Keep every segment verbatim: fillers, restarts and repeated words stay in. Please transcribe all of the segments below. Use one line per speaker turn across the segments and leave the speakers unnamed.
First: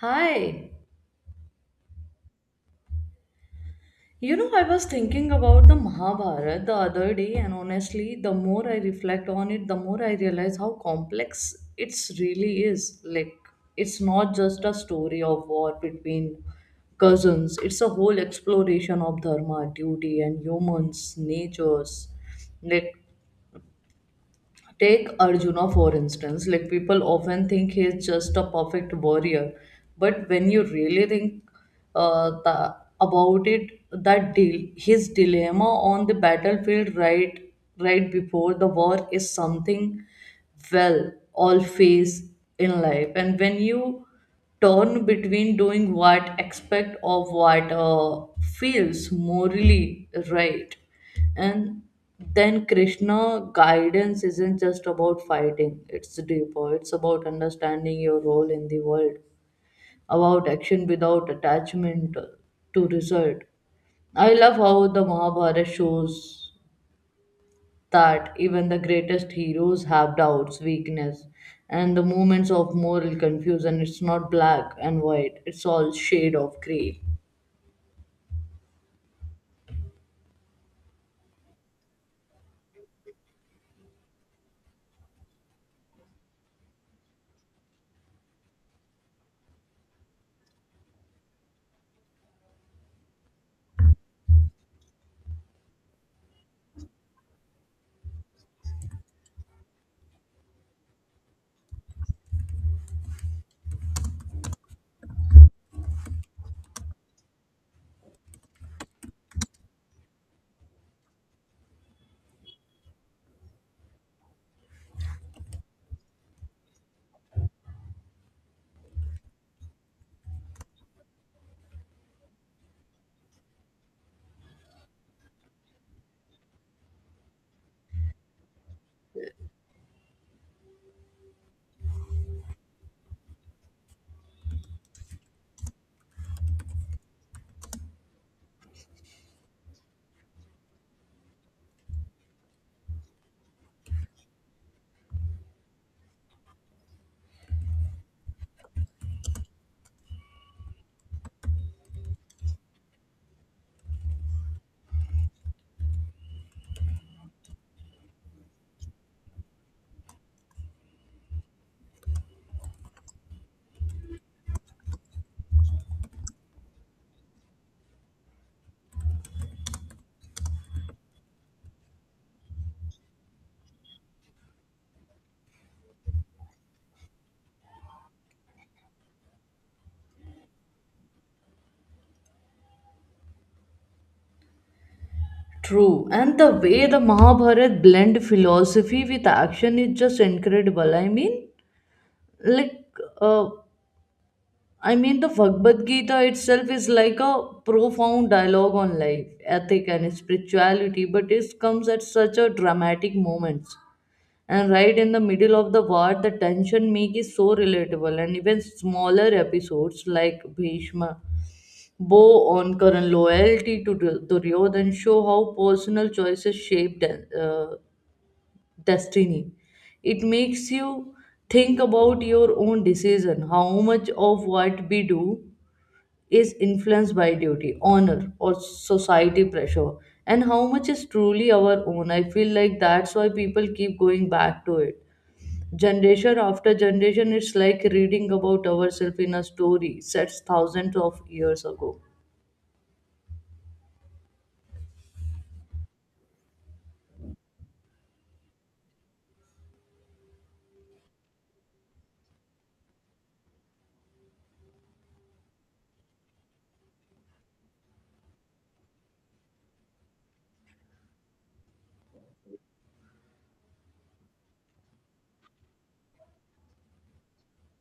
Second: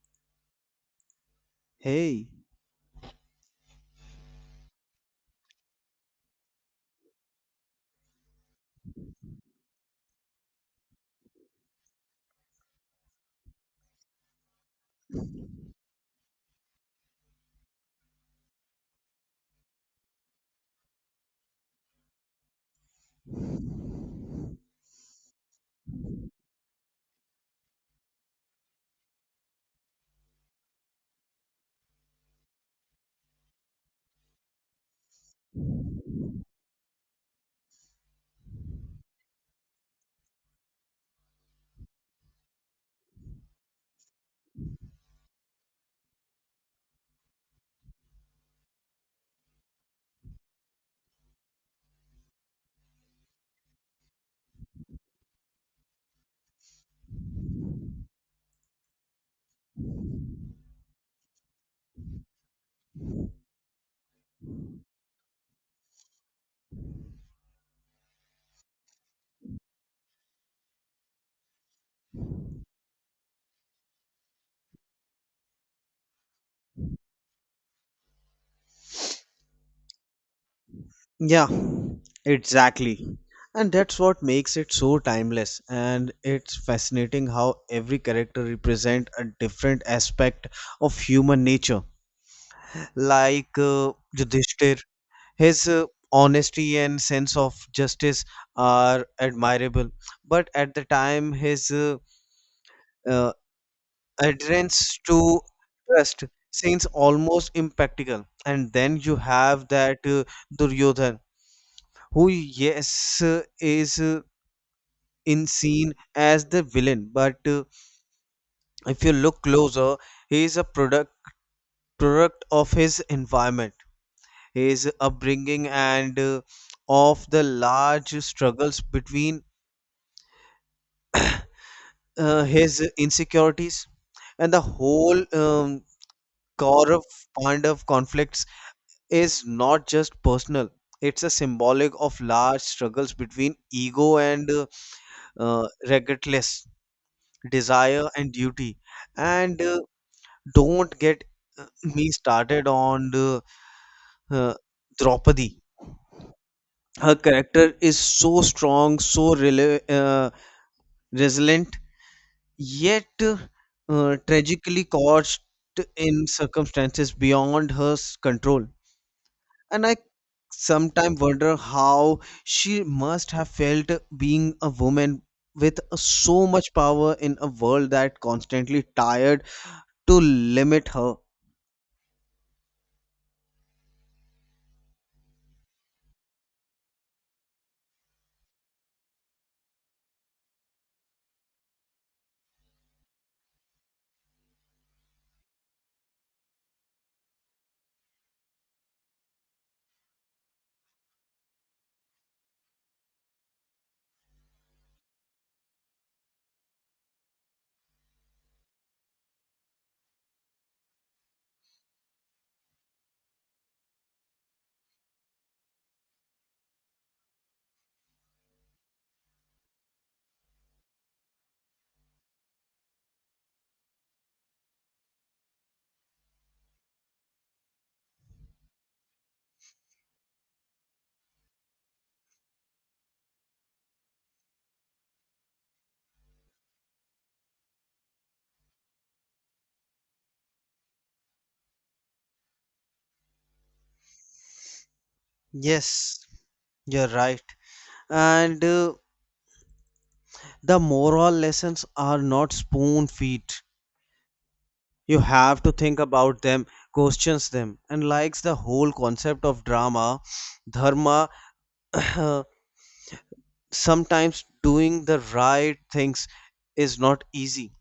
Hi.
Hey,
You know, I was thinking about the Mahabharata the other day, and honestly, the more I reflect on it, the more I realize how complex it's really is. Like, it's not just a story of war between cousins, it's a whole exploration of dharma, duty, and humans' natures. Like, take Arjuna for instance, like people often think he is just a perfect warrior, but when you really think uh, the, about it, that deal, his dilemma on the battlefield right right before the war is something well all face in life, and when you turn between doing what expect of what uh, feels morally right and then Krishna guidance isn't just about fighting, it's deeper. It's about understanding your role in the world, about action without attachment to result. I love how the Mahabharata shows that even the greatest heroes have doubts, weakness, and the moments of moral confusion. It's not black and white, it's all shade of gray.
yeah, exactly. And that's what makes it so timeless. And it's fascinating how every character represents a different aspect of human nature. Like uh, Yudhishthir, his uh, honesty and sense of justice are admirable. But at the time, his uh, uh, adherence to trust seems almost impractical. And then you have that uh, Duryodhan, who, yes, uh, is, uh, in scene, as the villain, but uh, if you look closer, he is a product product of his environment, his upbringing, and uh, of the large struggles between uh, his insecurities. And the whole um, Kaurav Pandav conflicts is not just personal, it's a symbolic of large struggles between ego and uh, uh, regardless, desire and duty. And uh, don't get uh, me started on uh, uh, Draupadi. Her character is so strong, so rela- uh, resilient, yet uh, uh, tragically caught in circumstances beyond her s- control. And I sometimes wonder how she must have felt being a woman with so much power in a world that constantly tired to limit her.
True, and the way the Mahabharat blend philosophy with action is just incredible. I mean, like, uh, I mean, the Bhagavad Gita itself is like a profound dialogue on life, ethic, and spirituality, but it comes at such a dramatic moments and right in the middle of the war the tension make is so relatable and even smaller episodes like bhishma bow on current loyalty to Dur- duryodhan show how personal choices shape de- uh, destiny. It makes you think about your own decision, how much of what we do is influenced by duty, honor, or society pressure, and how much is truly our own. I feel like that's why people keep going back to it generation after generation. It's like reading about ourselves in a story set thousands of years ago.
Yes, you're right. And uh, the moral lessons are not spoon feed. You have to think about them, questions them, and likes the whole concept of drama, dharma. Sometimes doing the right things is not easy,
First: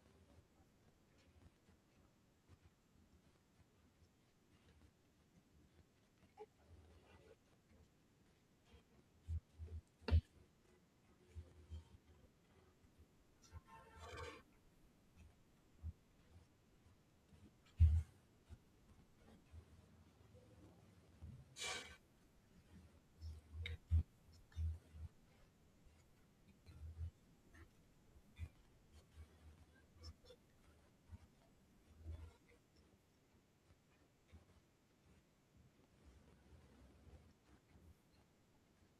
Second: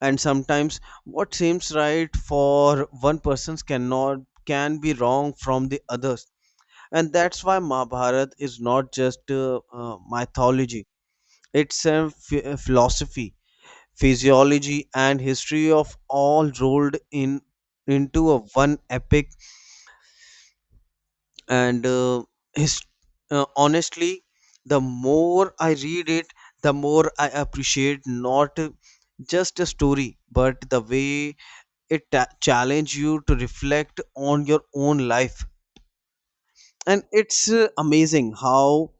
and sometimes what seems right for one person cannot can be wrong from the others. And that's why Mahabharata is not just uh, uh, mythology. It's a ph- uh, philosophy, physiology, and history of all rolled in into a one epic. And uh, his, uh, honestly, the more I read it, the more I appreciate not just a story, but the way it ta- challenge you to reflect on your own life. And it's uh, amazing how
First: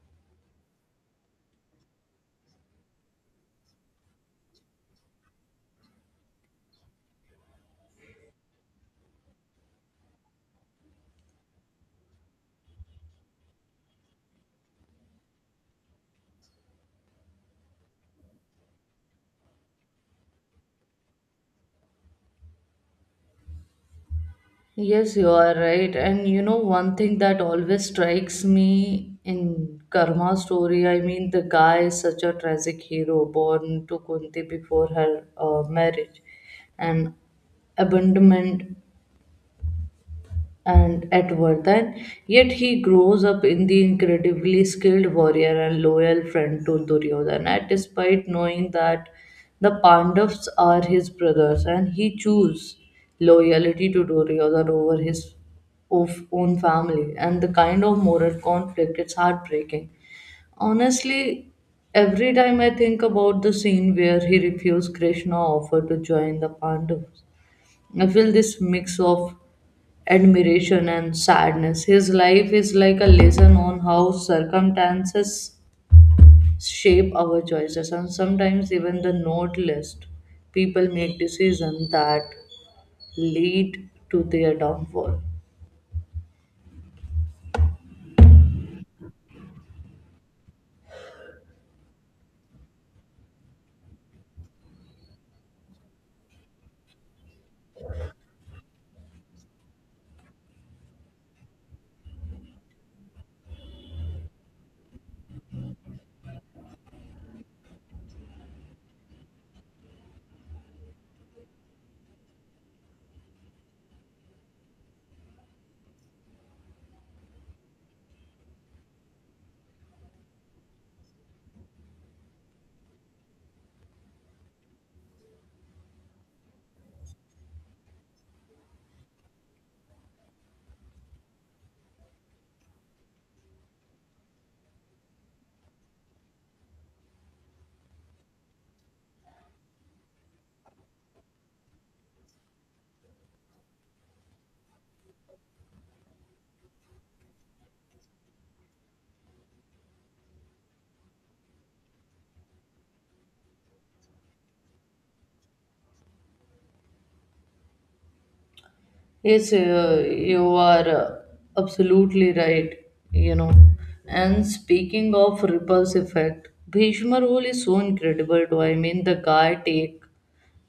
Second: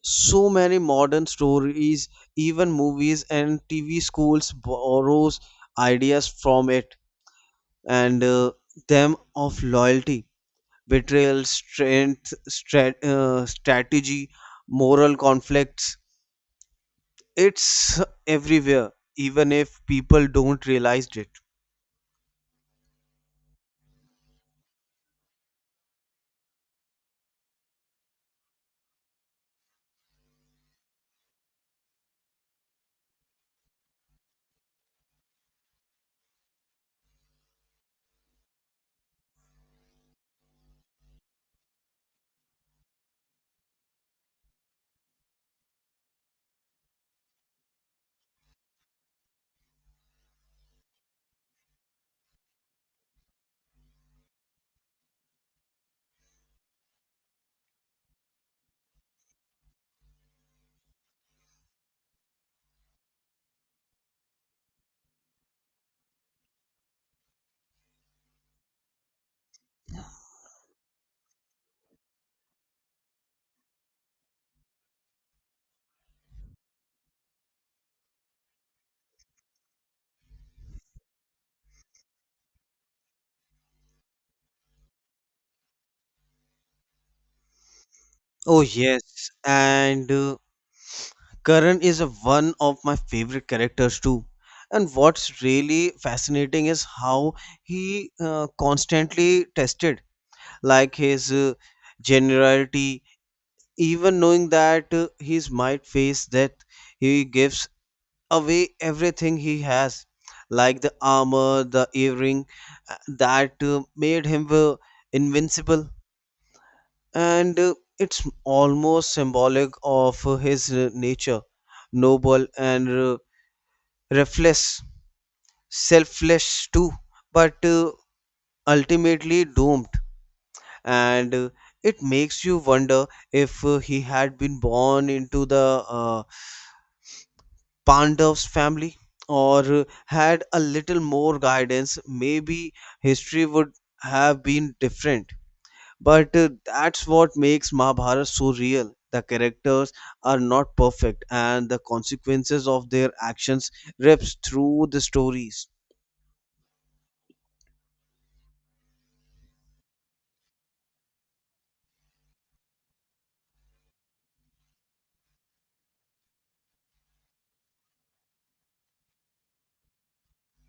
so many modern stories, even movies and tv schools, borrows ideas from it. And uh, them of loyalty, betrayal, strength, strat- uh, strategy, moral conflicts, it's everywhere, even if people don't realize it.
Yes, you are right. And you know, one thing that always strikes me in Karma story, I mean, the guy is such a tragic hero born to Kunti before her uh, marriage and abandonment and at Vardhan, yet he grows up in the incredibly skilled warrior and loyal friend to Duryodhana, despite knowing that the Pandavas are his brothers, and he chooses loyalty to Duryodhana over his of- own family. And the kind of moral conflict, it's heartbreaking. Honestly, every time I think about the scene where he refused Krishna offer to join the Pandavas, I feel this mix of admiration and sadness. His life is like a lesson on how circumstances shape our choices, and sometimes even the noblest people make decisions that lead to their downfall.
Oh yes, and uh, Karan is a- one of my favorite characters too. And what's really fascinating is how he uh, constantly tested, like his uh, generality. Even knowing that uh, he might face death, he gives away everything he has, like the armor, the earring uh, that uh, made him uh, invincible. And uh, it's almost symbolic of uh, his uh, nature, noble and uh, Refless, selfless too, but uh, ultimately doomed. And uh, it makes you wonder if uh, he had been born into the uh, Pandav's family, or uh, had a little more guidance, maybe history would have been different. But uh, that's what makes Mahabharata so real. The characters are not perfect, and the consequences of their actions rips through the stories.
Yes, uh, you are uh, absolutely right, you know. And speaking of repulse effect, Bhishma rule is so incredible too. I mean, the guy take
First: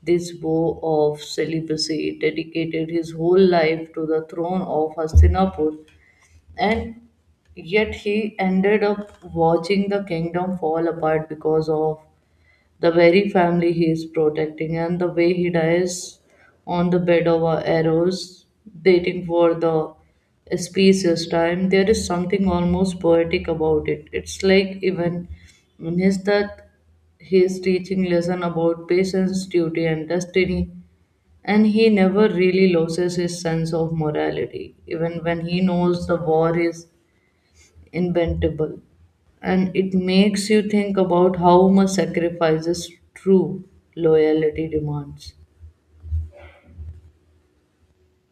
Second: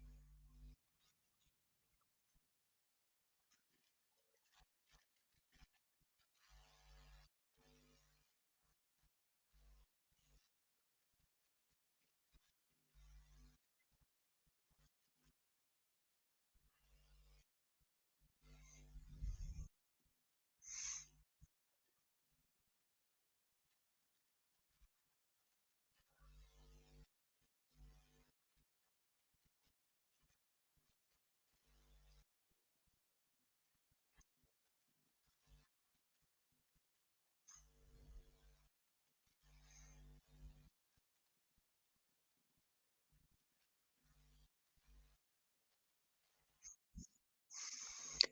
this vow of celibacy, dedicated his whole life to the throne of Hastinapur, and yet he ended up watching the kingdom fall apart because of the very family he is protecting, and the way he dies on the bed of our arrows, waiting for the species time. There is something almost poetic about it. It's like even in his death, he is teaching lesson about patience, duty, and destiny. And he never really loses his sense of morality, even when he knows the war is inventable, and it makes you think about how much sacrifices true loyalty demands.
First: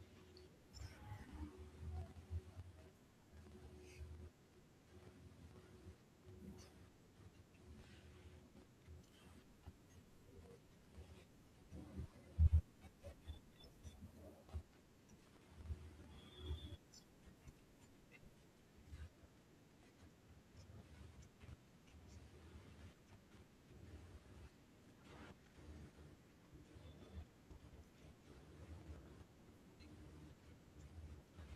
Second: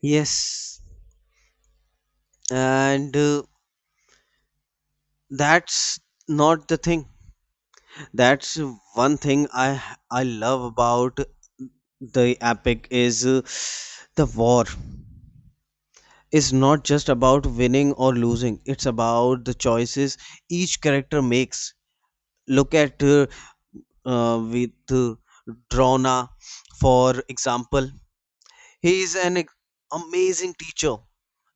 Yes, and uh, that's not the thing that's one thing i i love about the epic is uh, the war is not just about winning or losing, it's about the choices each character makes. Look at uh, uh, with uh, drona, for example. He is an ex- amazing teacher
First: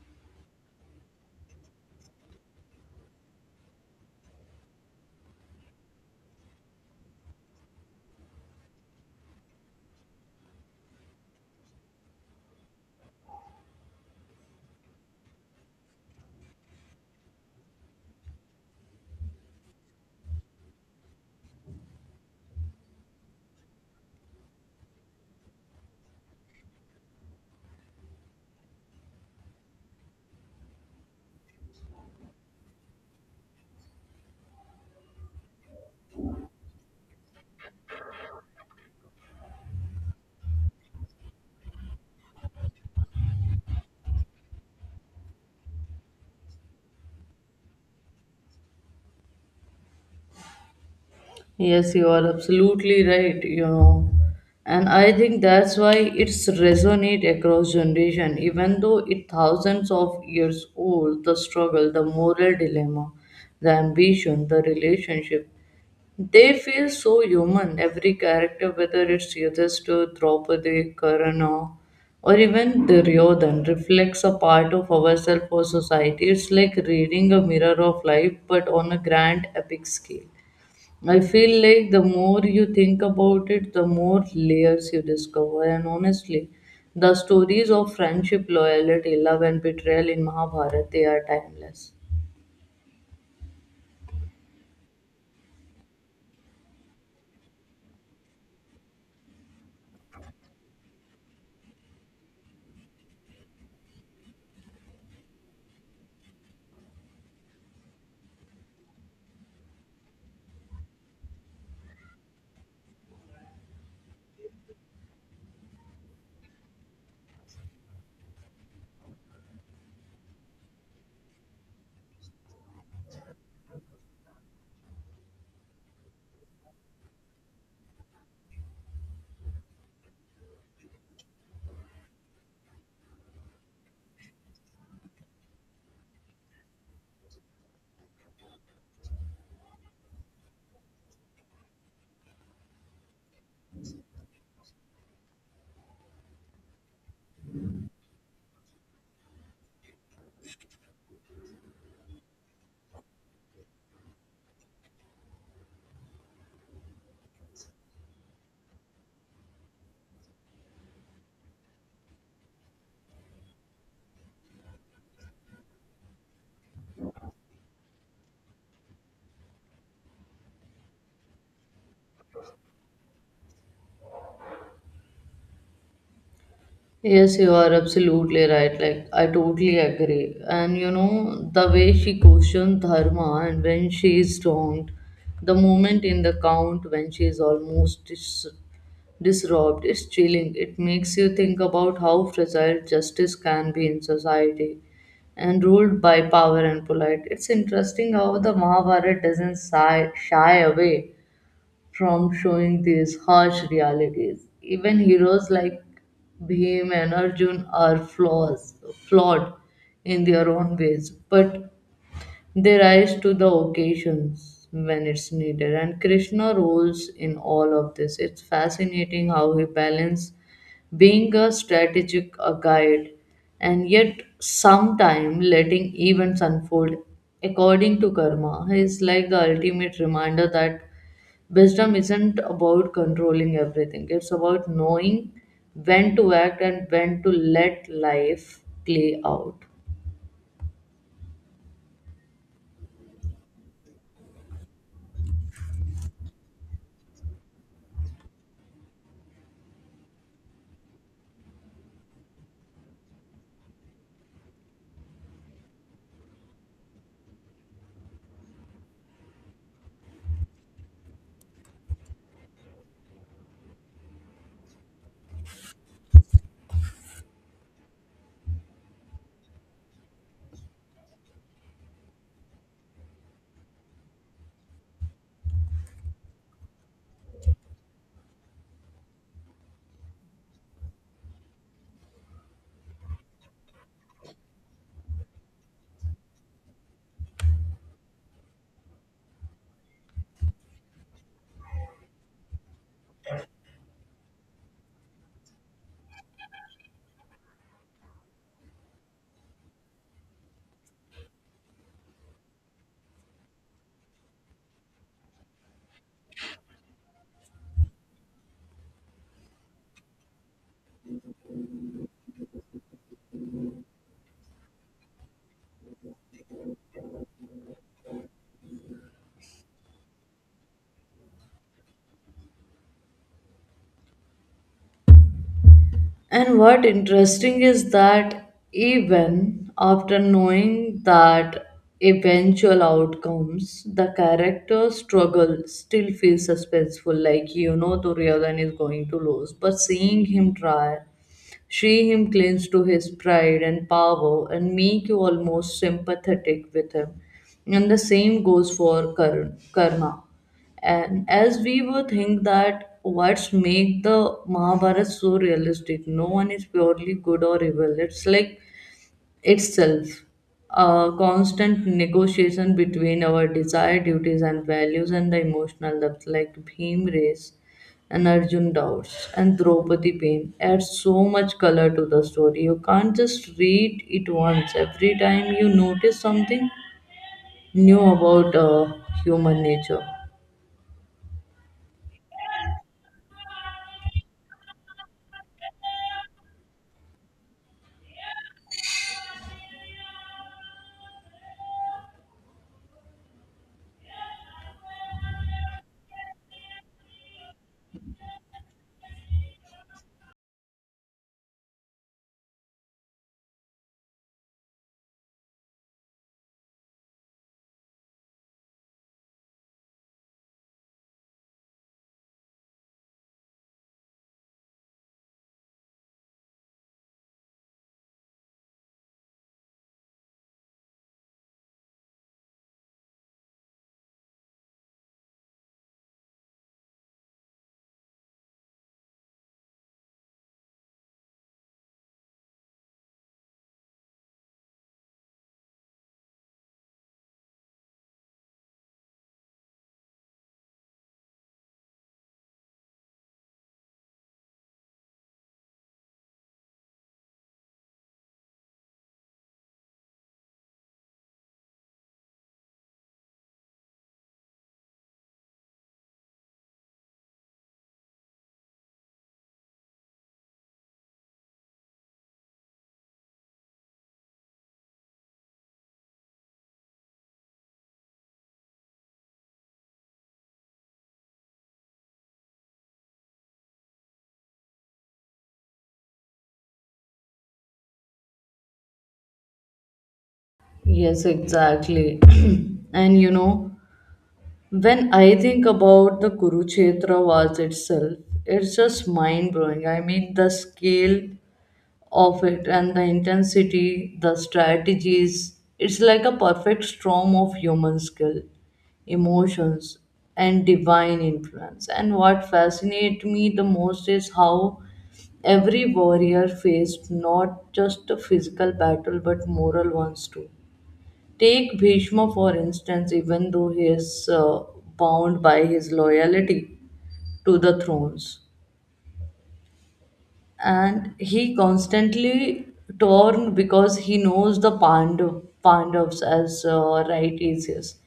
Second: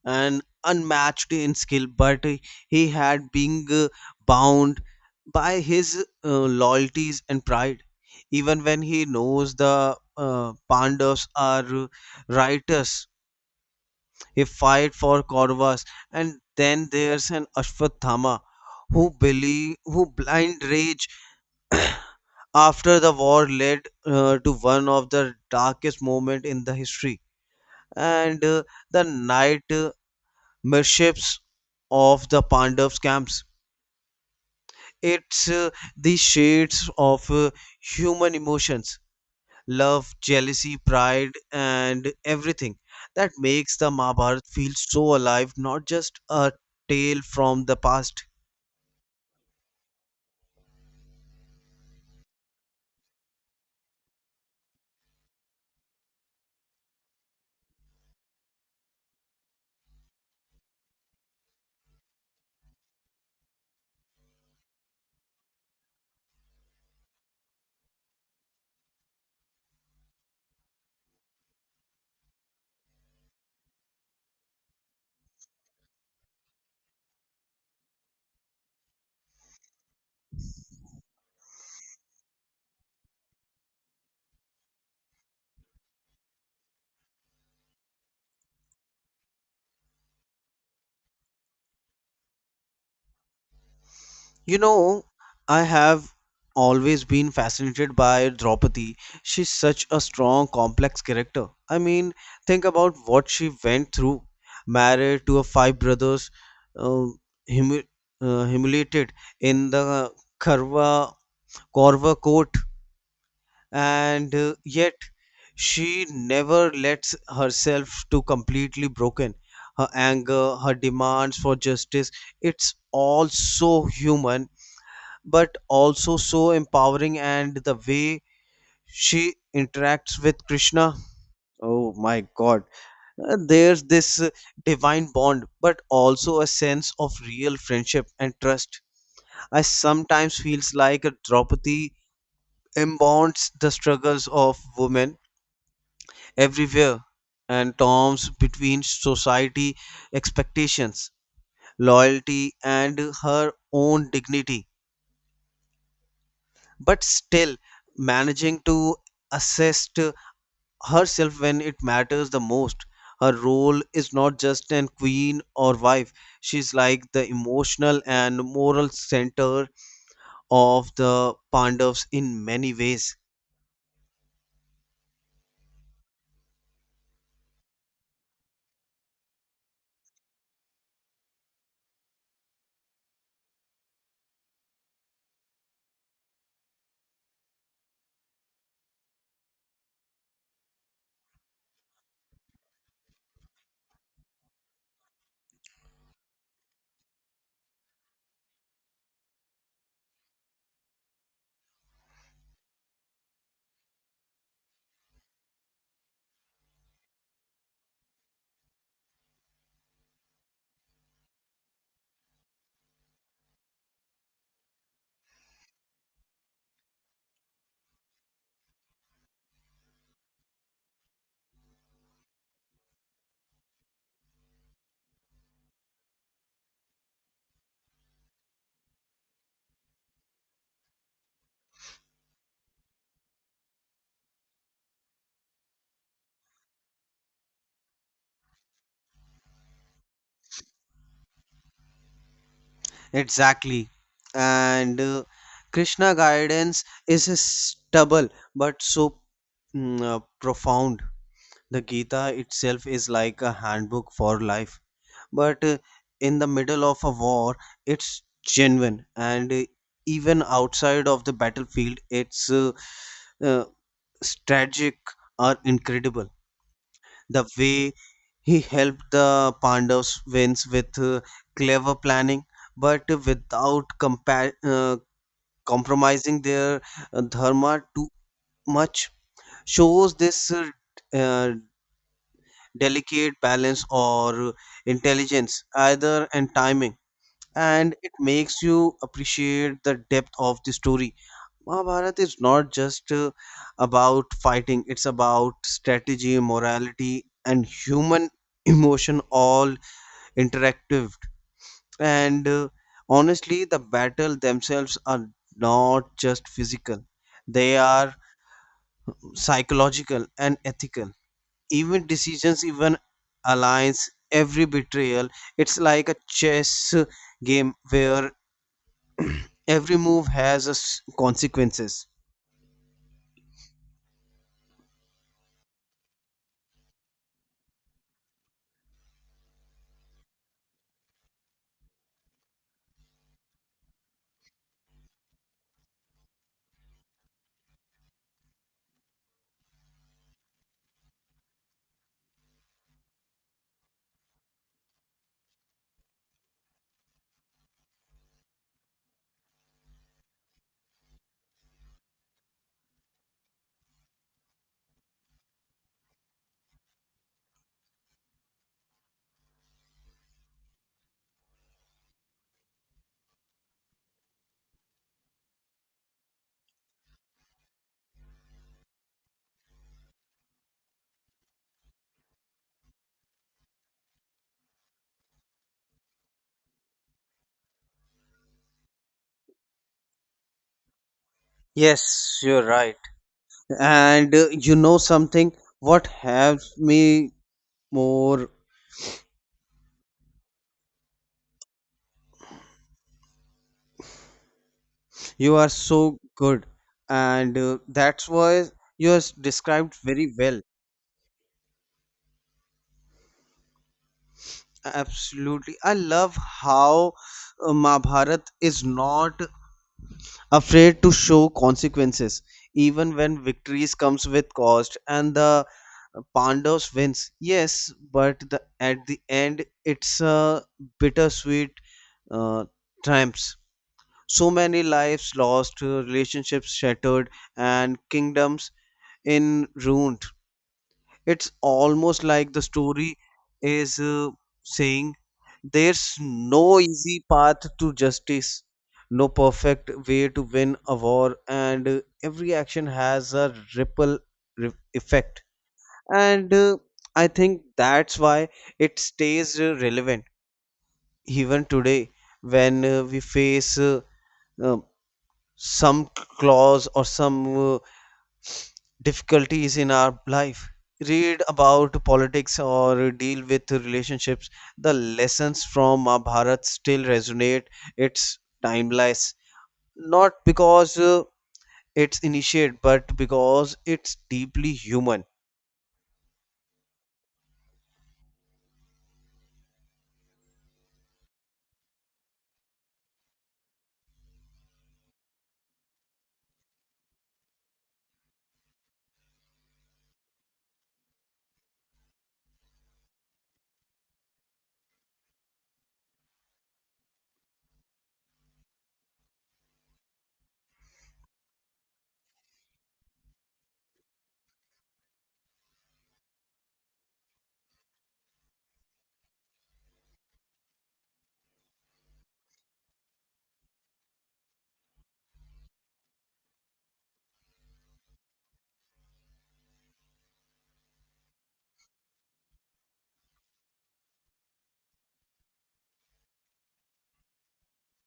and unmatched in skill, but he had been uh, bound by his uh, loyalties and pride. Even when he knows the uh, Pandavas are righteous, he fight for Kauravas. And then there's an Ashwatthama who believe who blind rage after the war led uh, to one of the darkest moment in the history, and uh, the night uh, mirships of the Pandavs camps. It's uh, the shades of uh, human emotions, love, jealousy, pride, and everything that makes the Mahabharata feel so alive, not just a tale from the past.
Yes, you are absolutely right, you know. And I think that's why it's resonate across generation, even though it thousands of years old, the struggle, the moral dilemma, the ambition, the relationship. They feel so human. Every character, whether it's Yudhishthir, Draupadi, Karna, or even Duryodhan, reflects a part of ourselves or society. It's like reading a mirror of life, but on a grand epic scale. I feel like the more you think about it, the more layers you discover. And honestly, the stories of friendship, loyalty, love, and betrayal in Mahabharata they are timeless.
You know, I have always been fascinated by Draupadi. She's such a strong, complex character. I mean, think about what she went through, married to her five brothers, um, humu- uh, humiliated in the Karva Korva court, and uh, yet she never lets herself to completely broken. Her anger, her demands for justice, it's all so human, but also so empowering. And the way she interacts with Krishna, oh my god. Uh, there's this uh, divine bond but also a sense of real friendship and trust. I sometimes feels like a Draupadi embodies the struggles of women everywhere, and storms between society expectations, loyalty, and her own dignity, but still managing to assist herself when it matters the most. Her role is not just an queen or wife, she's like the emotional and moral center of the Pandavas in many ways.
Yes, you are absolutely right. Like, I totally agree. And you know, the way she questioned Dharma and when she is wronged, the moment in the count when she is almost dis- disrobed is chilling. It makes you think about how fragile justice can be in society and ruled by power and polite. It's interesting how the Mahabharata doesn't shy, shy away from showing these harsh realities. Even heroes like Bhim and Arjun are flaws, flawed in their own ways, but they rise to the occasions when it's needed, and Krishna rules in all of this. It's fascinating how he balances being a strategic a guide and yet sometime letting events unfold according to karma is like the ultimate reminder that wisdom isn't about controlling everything, it's about knowing when to act and when to let life play out.
Exactly. And uh, Krishna guidance is a stubble but so mm, uh, profound. The Gita itself is like a handbook for life, but uh, in the middle of a war it's genuine. And uh, even outside of the battlefield it's uh, uh, strategic are incredible, the way he helped the pandavas wins with uh, clever planning, but without compa- uh, compromising their uh, dharma too much, shows this uh, uh, delicate balance or intelligence either and timing. And it makes you appreciate the depth of the story. Mahabharata is not just uh, about fighting, it's about strategy, morality, and human emotion all interactive. And uh, honestly, the battle themselves are not just physical, they are psychological and ethical. Even decisions, even alliance, every betrayal, it's like a chess uh, game where every move has a s- consequences.
And what interesting is that even after knowing that eventual outcomes, the character struggle still feels suspenseful, like you know Duryodhan is going to lose. But seeing him try she him clings to his pride and power and make you almost sympathetic with him. And the same goes for kar- karma. And as we would think that what's make the Mahabharata so realistic, no one is purely good or evil. It's like itself a constant negotiation between our desire, duties and values, and the emotional depth like Bhim Race and Arjun Doubts and Draupadi Pain adds so much color to the story. You can't just read it once. Every time you notice something new about uh, human nature.
Yes, you're right. And uh, you know something, what helps me more, you are so good, and uh, that's why you are described very well. Absolutely, I love how uh, mahabharat is not afraid to show consequences, even when victories comes with cost. And the pandavas wins, yes, but the, at the end it's a bittersweet uh, triumphs. So many lives lost, uh, relationships shattered, and kingdoms in ruined. It's almost like the story is uh, saying there's no easy path to justice, no perfect way to win a war, and uh, every action has a ripple re- effect. And uh, I think that's why it stays uh, relevant even today, when uh, we face uh, uh, some clause or some uh, difficulties in our life, read about politics or deal with relationships, the lessons from mahabharat still resonate. It's timeless, not because uh, it's initiate, but because it's deeply human.
Yes, exactly. And you know, when I think about the Kurukshetra Wars itself, it's just mind blowing. I mean, the scale of it and the intensity, the strategies, it's like a perfect storm of human skill, emotions, and divine influence. And what fascinates me the most is how every warrior faced not just a physical battle but moral ones too. Take Bhishma for instance, even though he is uh, bound by his loyalty to the thrones, and he constantly torn because he knows the Pandu, Pandavas as uh, right easiest,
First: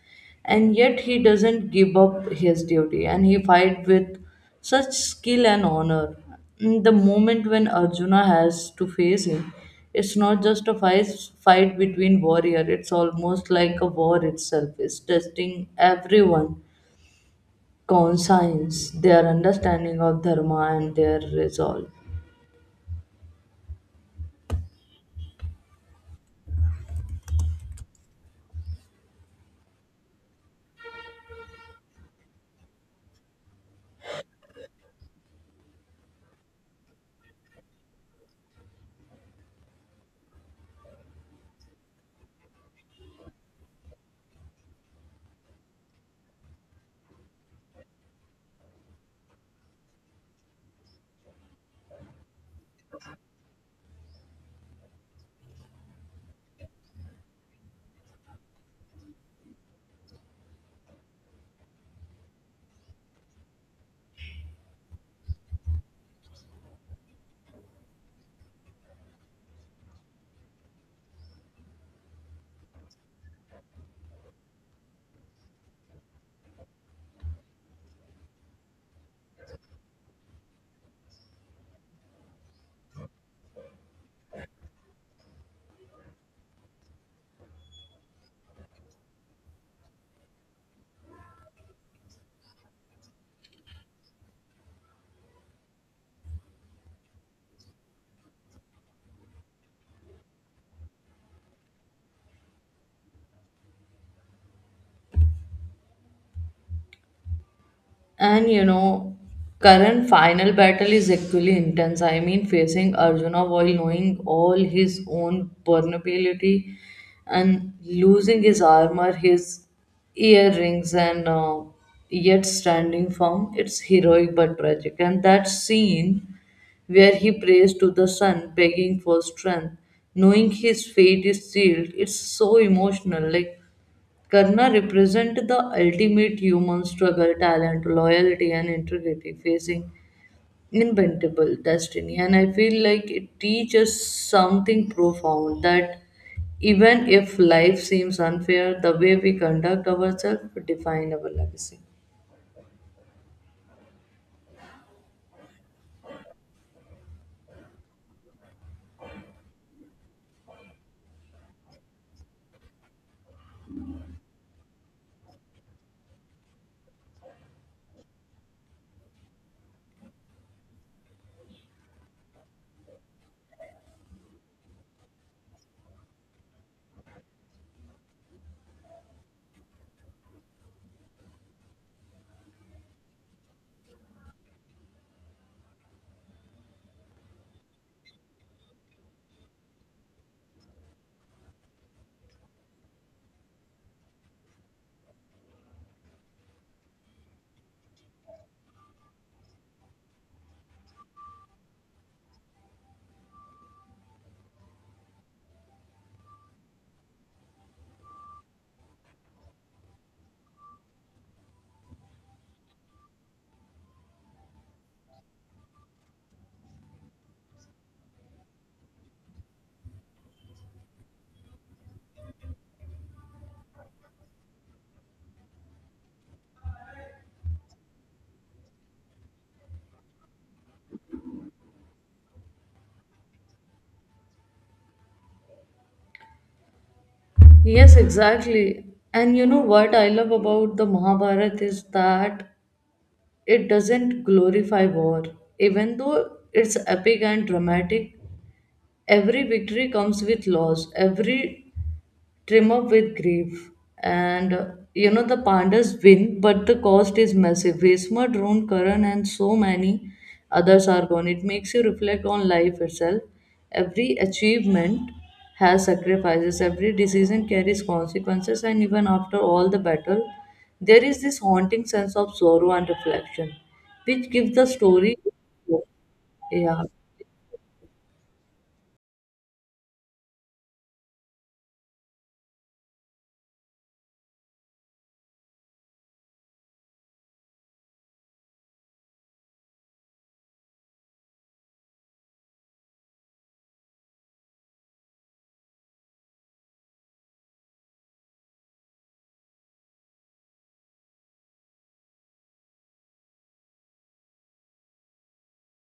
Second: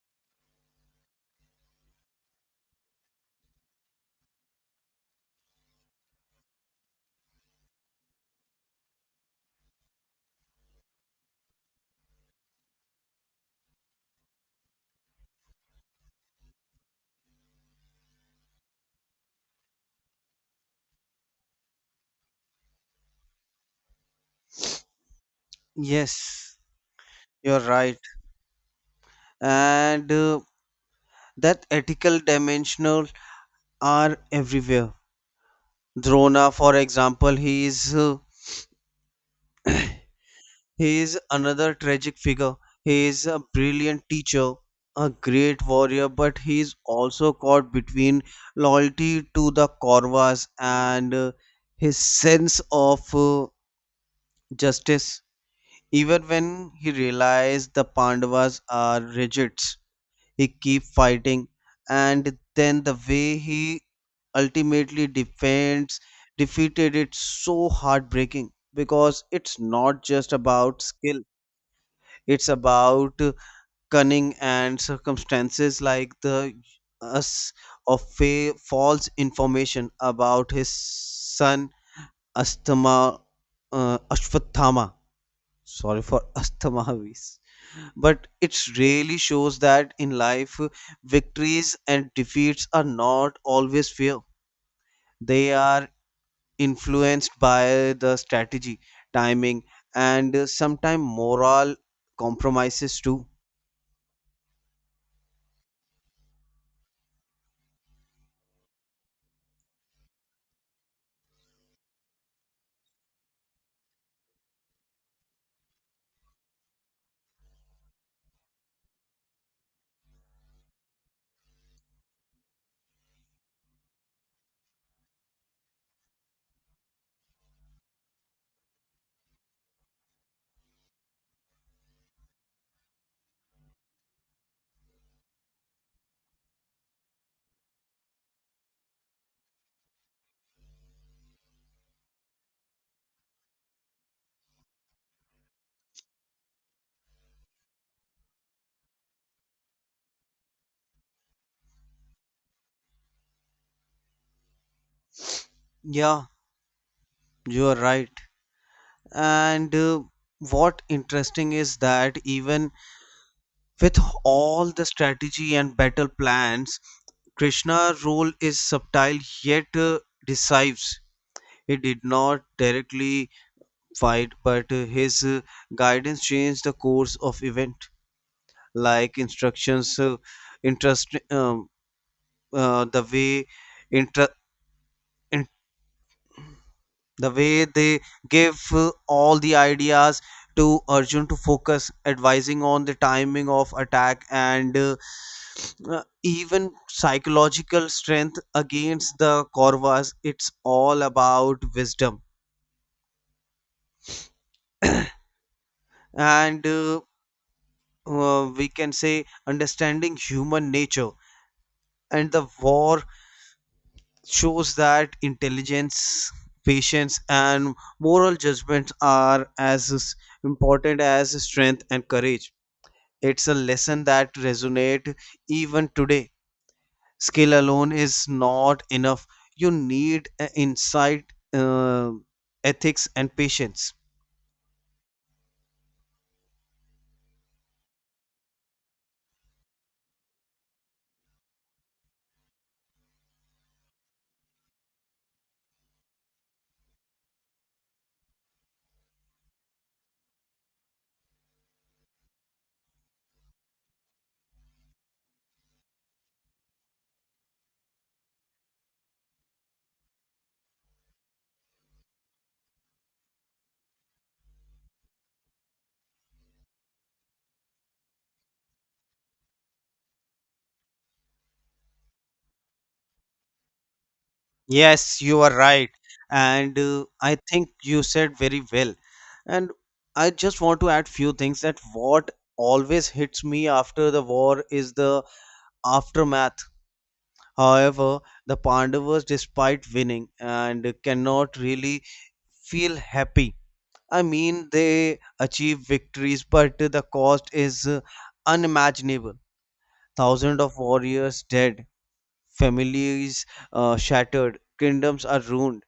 and yet he doesn't give up his duty and he fight with such skill and honor. Mm, the moment when Arjuna has to face him, it's not just a fight, fight between warrior. It's almost like a war itself. It's testing everyone conscience, their understanding of dharma and their resolve.
Yes, you're right. And uh, that ethical dimensional are everywhere. Drona, for example, he is uh, He is another tragic figure. He is a brilliant teacher, a great warrior, but he is also caught between loyalty to the Kauravas and uh, his sense of uh, justice. Even when he realizes the Pandavas are rigid, he keeps fighting. And then the way he ultimately defends defeated it so heartbreaking, because it's not just about skill, it's about cunning and circumstances, like the us of fa- false information about his son Astama uh, Ashwathama. Sorry for Asthamavis. But it really shows that in life, victories and defeats are not always fair. They are influenced by the strategy, timing, and sometimes moral compromises too.
And you know, current final battle is equally intense. I mean, facing Arjuna while knowing all his own vulnerability and losing his armor, his earrings, and uh, yet standing firm, it's heroic but tragic. And that scene where he prays to the sun, begging for strength, knowing his fate is sealed, it's so emotional. Like, Karna represent the ultimate human struggle, talent, loyalty, and integrity, facing inevitable destiny. And I feel like it teaches something profound that even if life seems unfair, the way we conduct ourselves define our legacy.
Yeah, you are right. And uh, what interesting is that even with all the strategy and battle plans, Krishna's role is subtle yet uh, decisive. He did not directly fight, but uh, his uh, guidance changed the course of event, like instructions, uh, interest, um, uh, the way inter- the way they give uh, all the ideas to Arjun to focus, advising on the timing of attack, and uh, uh, even psychological strength against the Kauravas. It's all about wisdom and uh, uh, we can say understanding human nature. And the war shows that intelligence, patience, and moral judgments are as important as strength and courage. It's a lesson that resonate even today. Skill alone is not enough. You need uh, insight, uh, ethics, and patience.
Yes, exactly. And you know what I love about the Mahabharata is that it doesn't glorify war. Even though it's epic and dramatic, every victory comes with loss, every triumph with grief. And uh, you know, the Pandas win, but the cost is massive. Vesma, Drone, Karan, and so many others are gone. It makes you reflect on life itself. Every achievement has sacrifices, every decision carries consequences, and even after all the battle, there is this haunting sense of sorrow and reflection, which gives the story.
Yes, you are right. And
Yeah.
uh, I think you said very well. And I just want to add few things that what always hits me after the war is the aftermath. However, the Pandavas, despite winning, and cannot really feel happy. I mean, they achieve victories, but the cost is uh, unimaginable. Thousands of warriors dead, families uh, shattered, kingdoms are ruined.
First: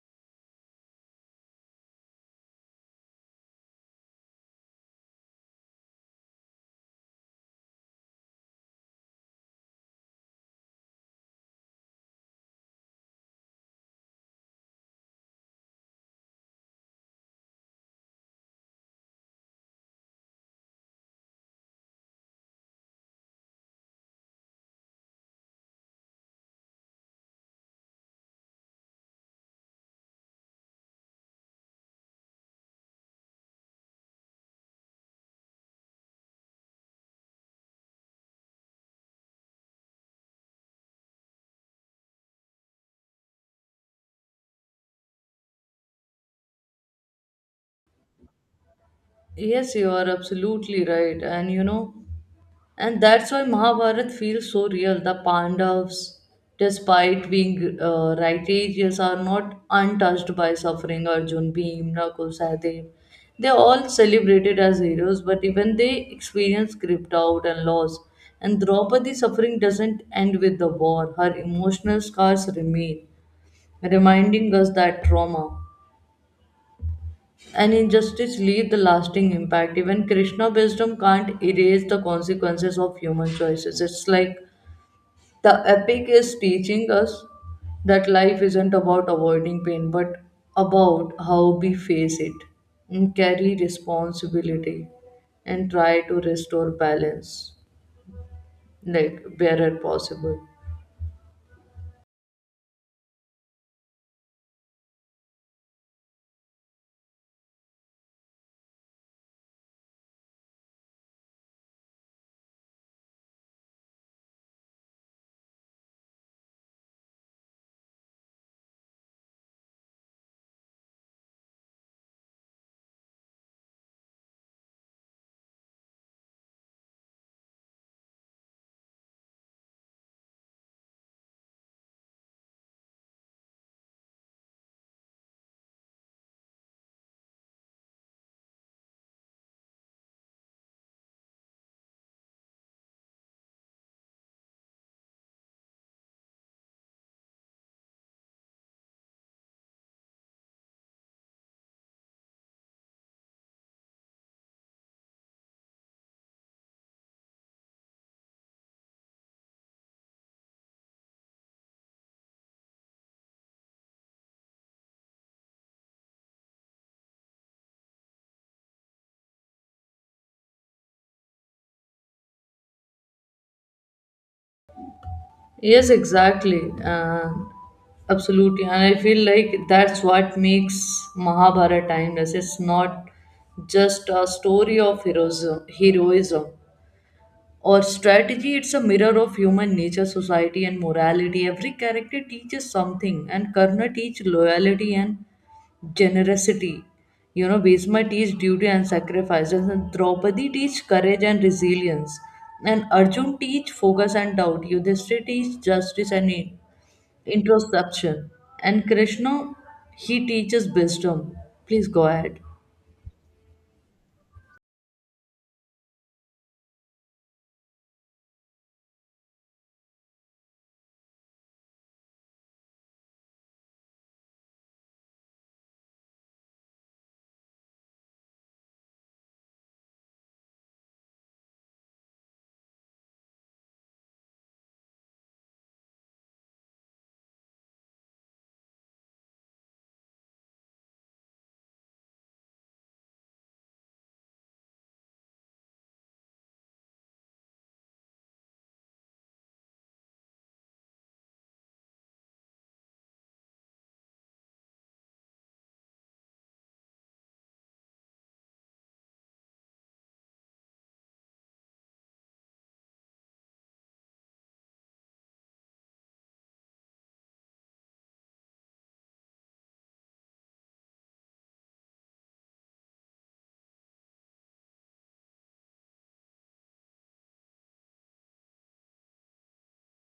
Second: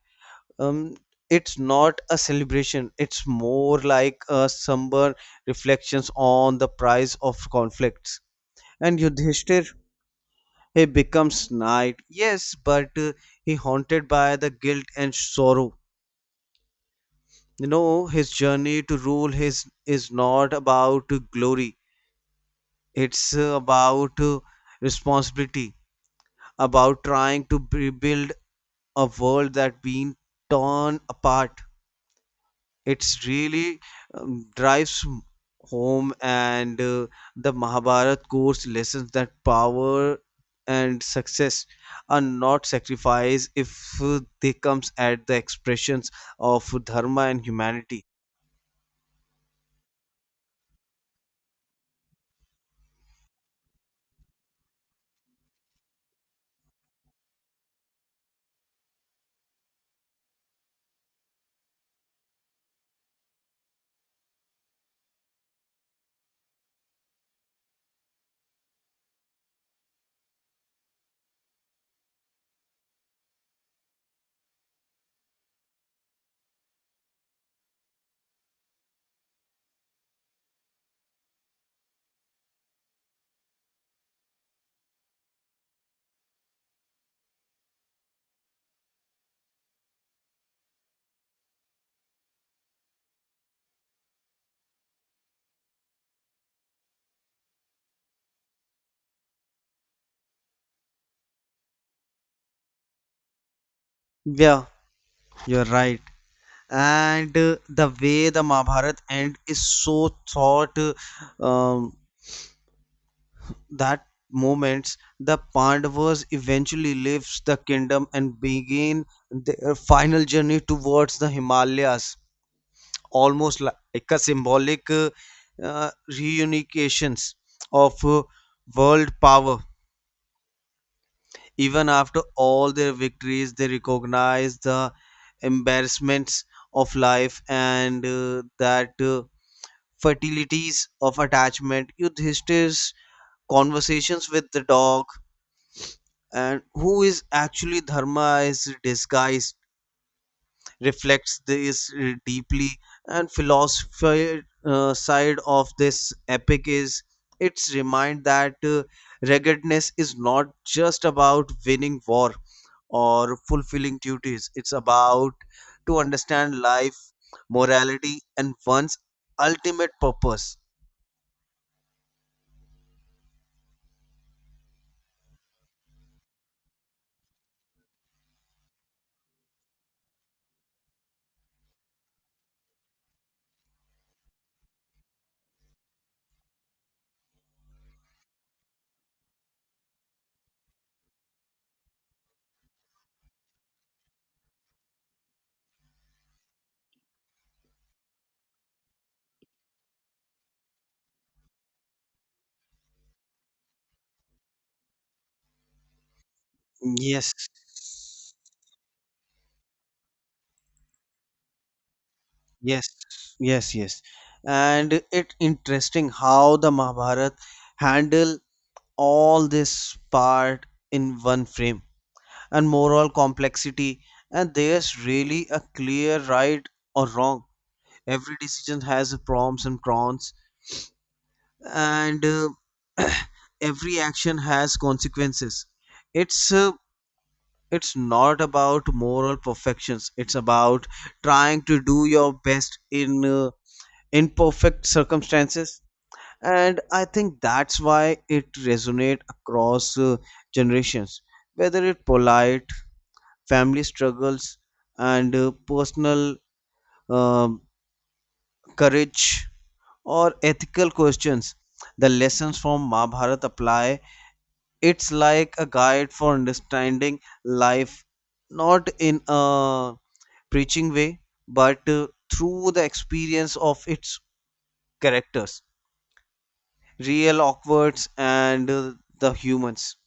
Um, it's not a celebration, it's more like a somber reflections on the price of conflicts. And Yudhishthir, he becomes knight, yes, but uh, he haunted by the guilt and sorrow. You know, his journey to rule his is not about glory. It's uh, about uh, responsibility, about trying to rebuild a world that been torn apart. It's really um, drives home, and uh, the Mahabharat course lessons that power and success are not sacrificed if uh, they comes at the expressions of dharma and humanity.
Yes, you are absolutely right. And you know, and that's why Mahabharata feels so real. The Pandavas, despite being uh, righteous, are not untouched by suffering. Arjun, Bhim, Nakul, Sahadev. They are all celebrated as heroes, but even they experience gripped out and loss. And Draupadi's suffering doesn't end with the war. Her emotional scars remain, reminding us that trauma and injustice leave the lasting impact. Even Krishna wisdom can't erase the consequences of human choices. It's like the epic is teaching us that life isn't about avoiding pain, but about how we face it and carry responsibility and try to restore balance, like wherever possible.
Yeah, you're right. And uh, the way the Mahabharata end is so thought uh, um, that moments the Pandavas eventually leaves the kingdom and begin their final journey towards the Himalayas, almost like a symbolic uh, uh, reunifications of uh, world power. Even after all their victories, they recognize the embarrassments of life and uh, that. Uh, fertilities of attachment, Yudhishthir's conversations with the dog, and who is actually Dharma is disguised, reflects this uh, deeply. And philosophy uh, side of this epic is its remind that uh, ruggedness is not just about winning war or fulfilling duties. It's about to understand life, morality, and one's ultimate purpose.
Yes, exactly. Uh, absolutely. And I feel like that's what makes Mahabharata timeless. It's not just a story of heroism, heroism or strategy, it's a mirror of human nature, society, and morality. Every character teaches something, and Karna teaches loyalty and generosity. You know, Bhisma teaches duty and sacrifice, and Draupadi teaches courage and resilience, and Arjun teaches focus and doubt. Yudhishthira teaches justice and in-
Yes.
introspection, and Krishna he teaches wisdom. Please go ahead.
Yes, yes, yes. And it interesting how the Mahabharata handle all this part in one frame and moral complexity, and there's really a clear right or wrong. Every decision has proms and cons, and uh, every action has consequences. It's uh, it's not about moral perfections. It's about trying to do your best in uh, in perfect circumstances. And I think that's why it resonates across uh, generations. Whether it polite family struggles, and uh, personal um courage, or ethical questions, the lessons from Mahabharata apply. It's like a guide for understanding life, not in a preaching way, but uh, through the experience of its characters, real awkwards, and uh, the humans.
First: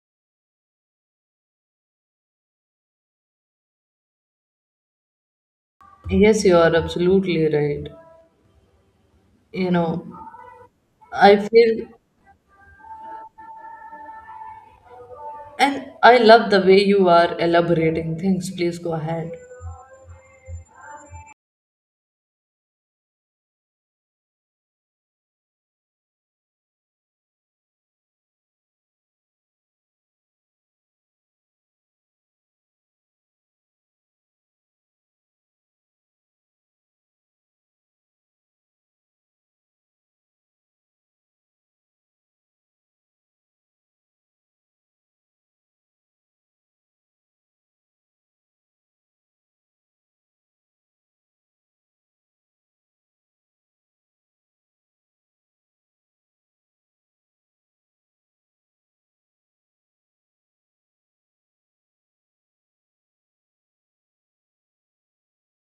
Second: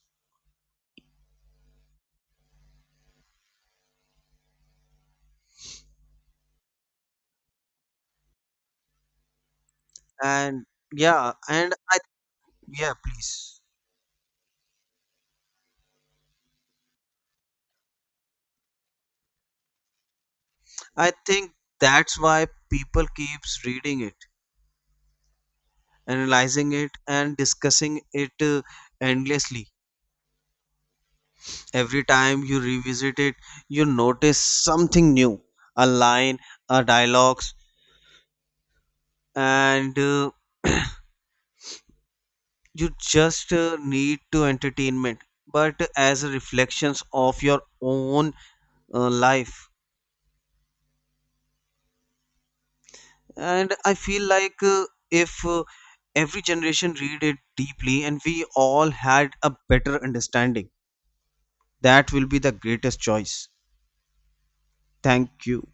Yes, you are absolutely right. You know,
And yeah,
I
and
feel
I yeah, please,
and I love the way you are elaborating things. Please go ahead.
I think that's why people keeps reading it, analyzing it, and discussing it uh, endlessly. Every time you revisit it, you notice something new, a line, a dialogues, and uh, you just uh, need to entertainment, but as a reflections of your own uh, life. And I feel like uh, if uh, every generation read it deeply and we all had a better understanding, that will be the greatest choice. Thank you.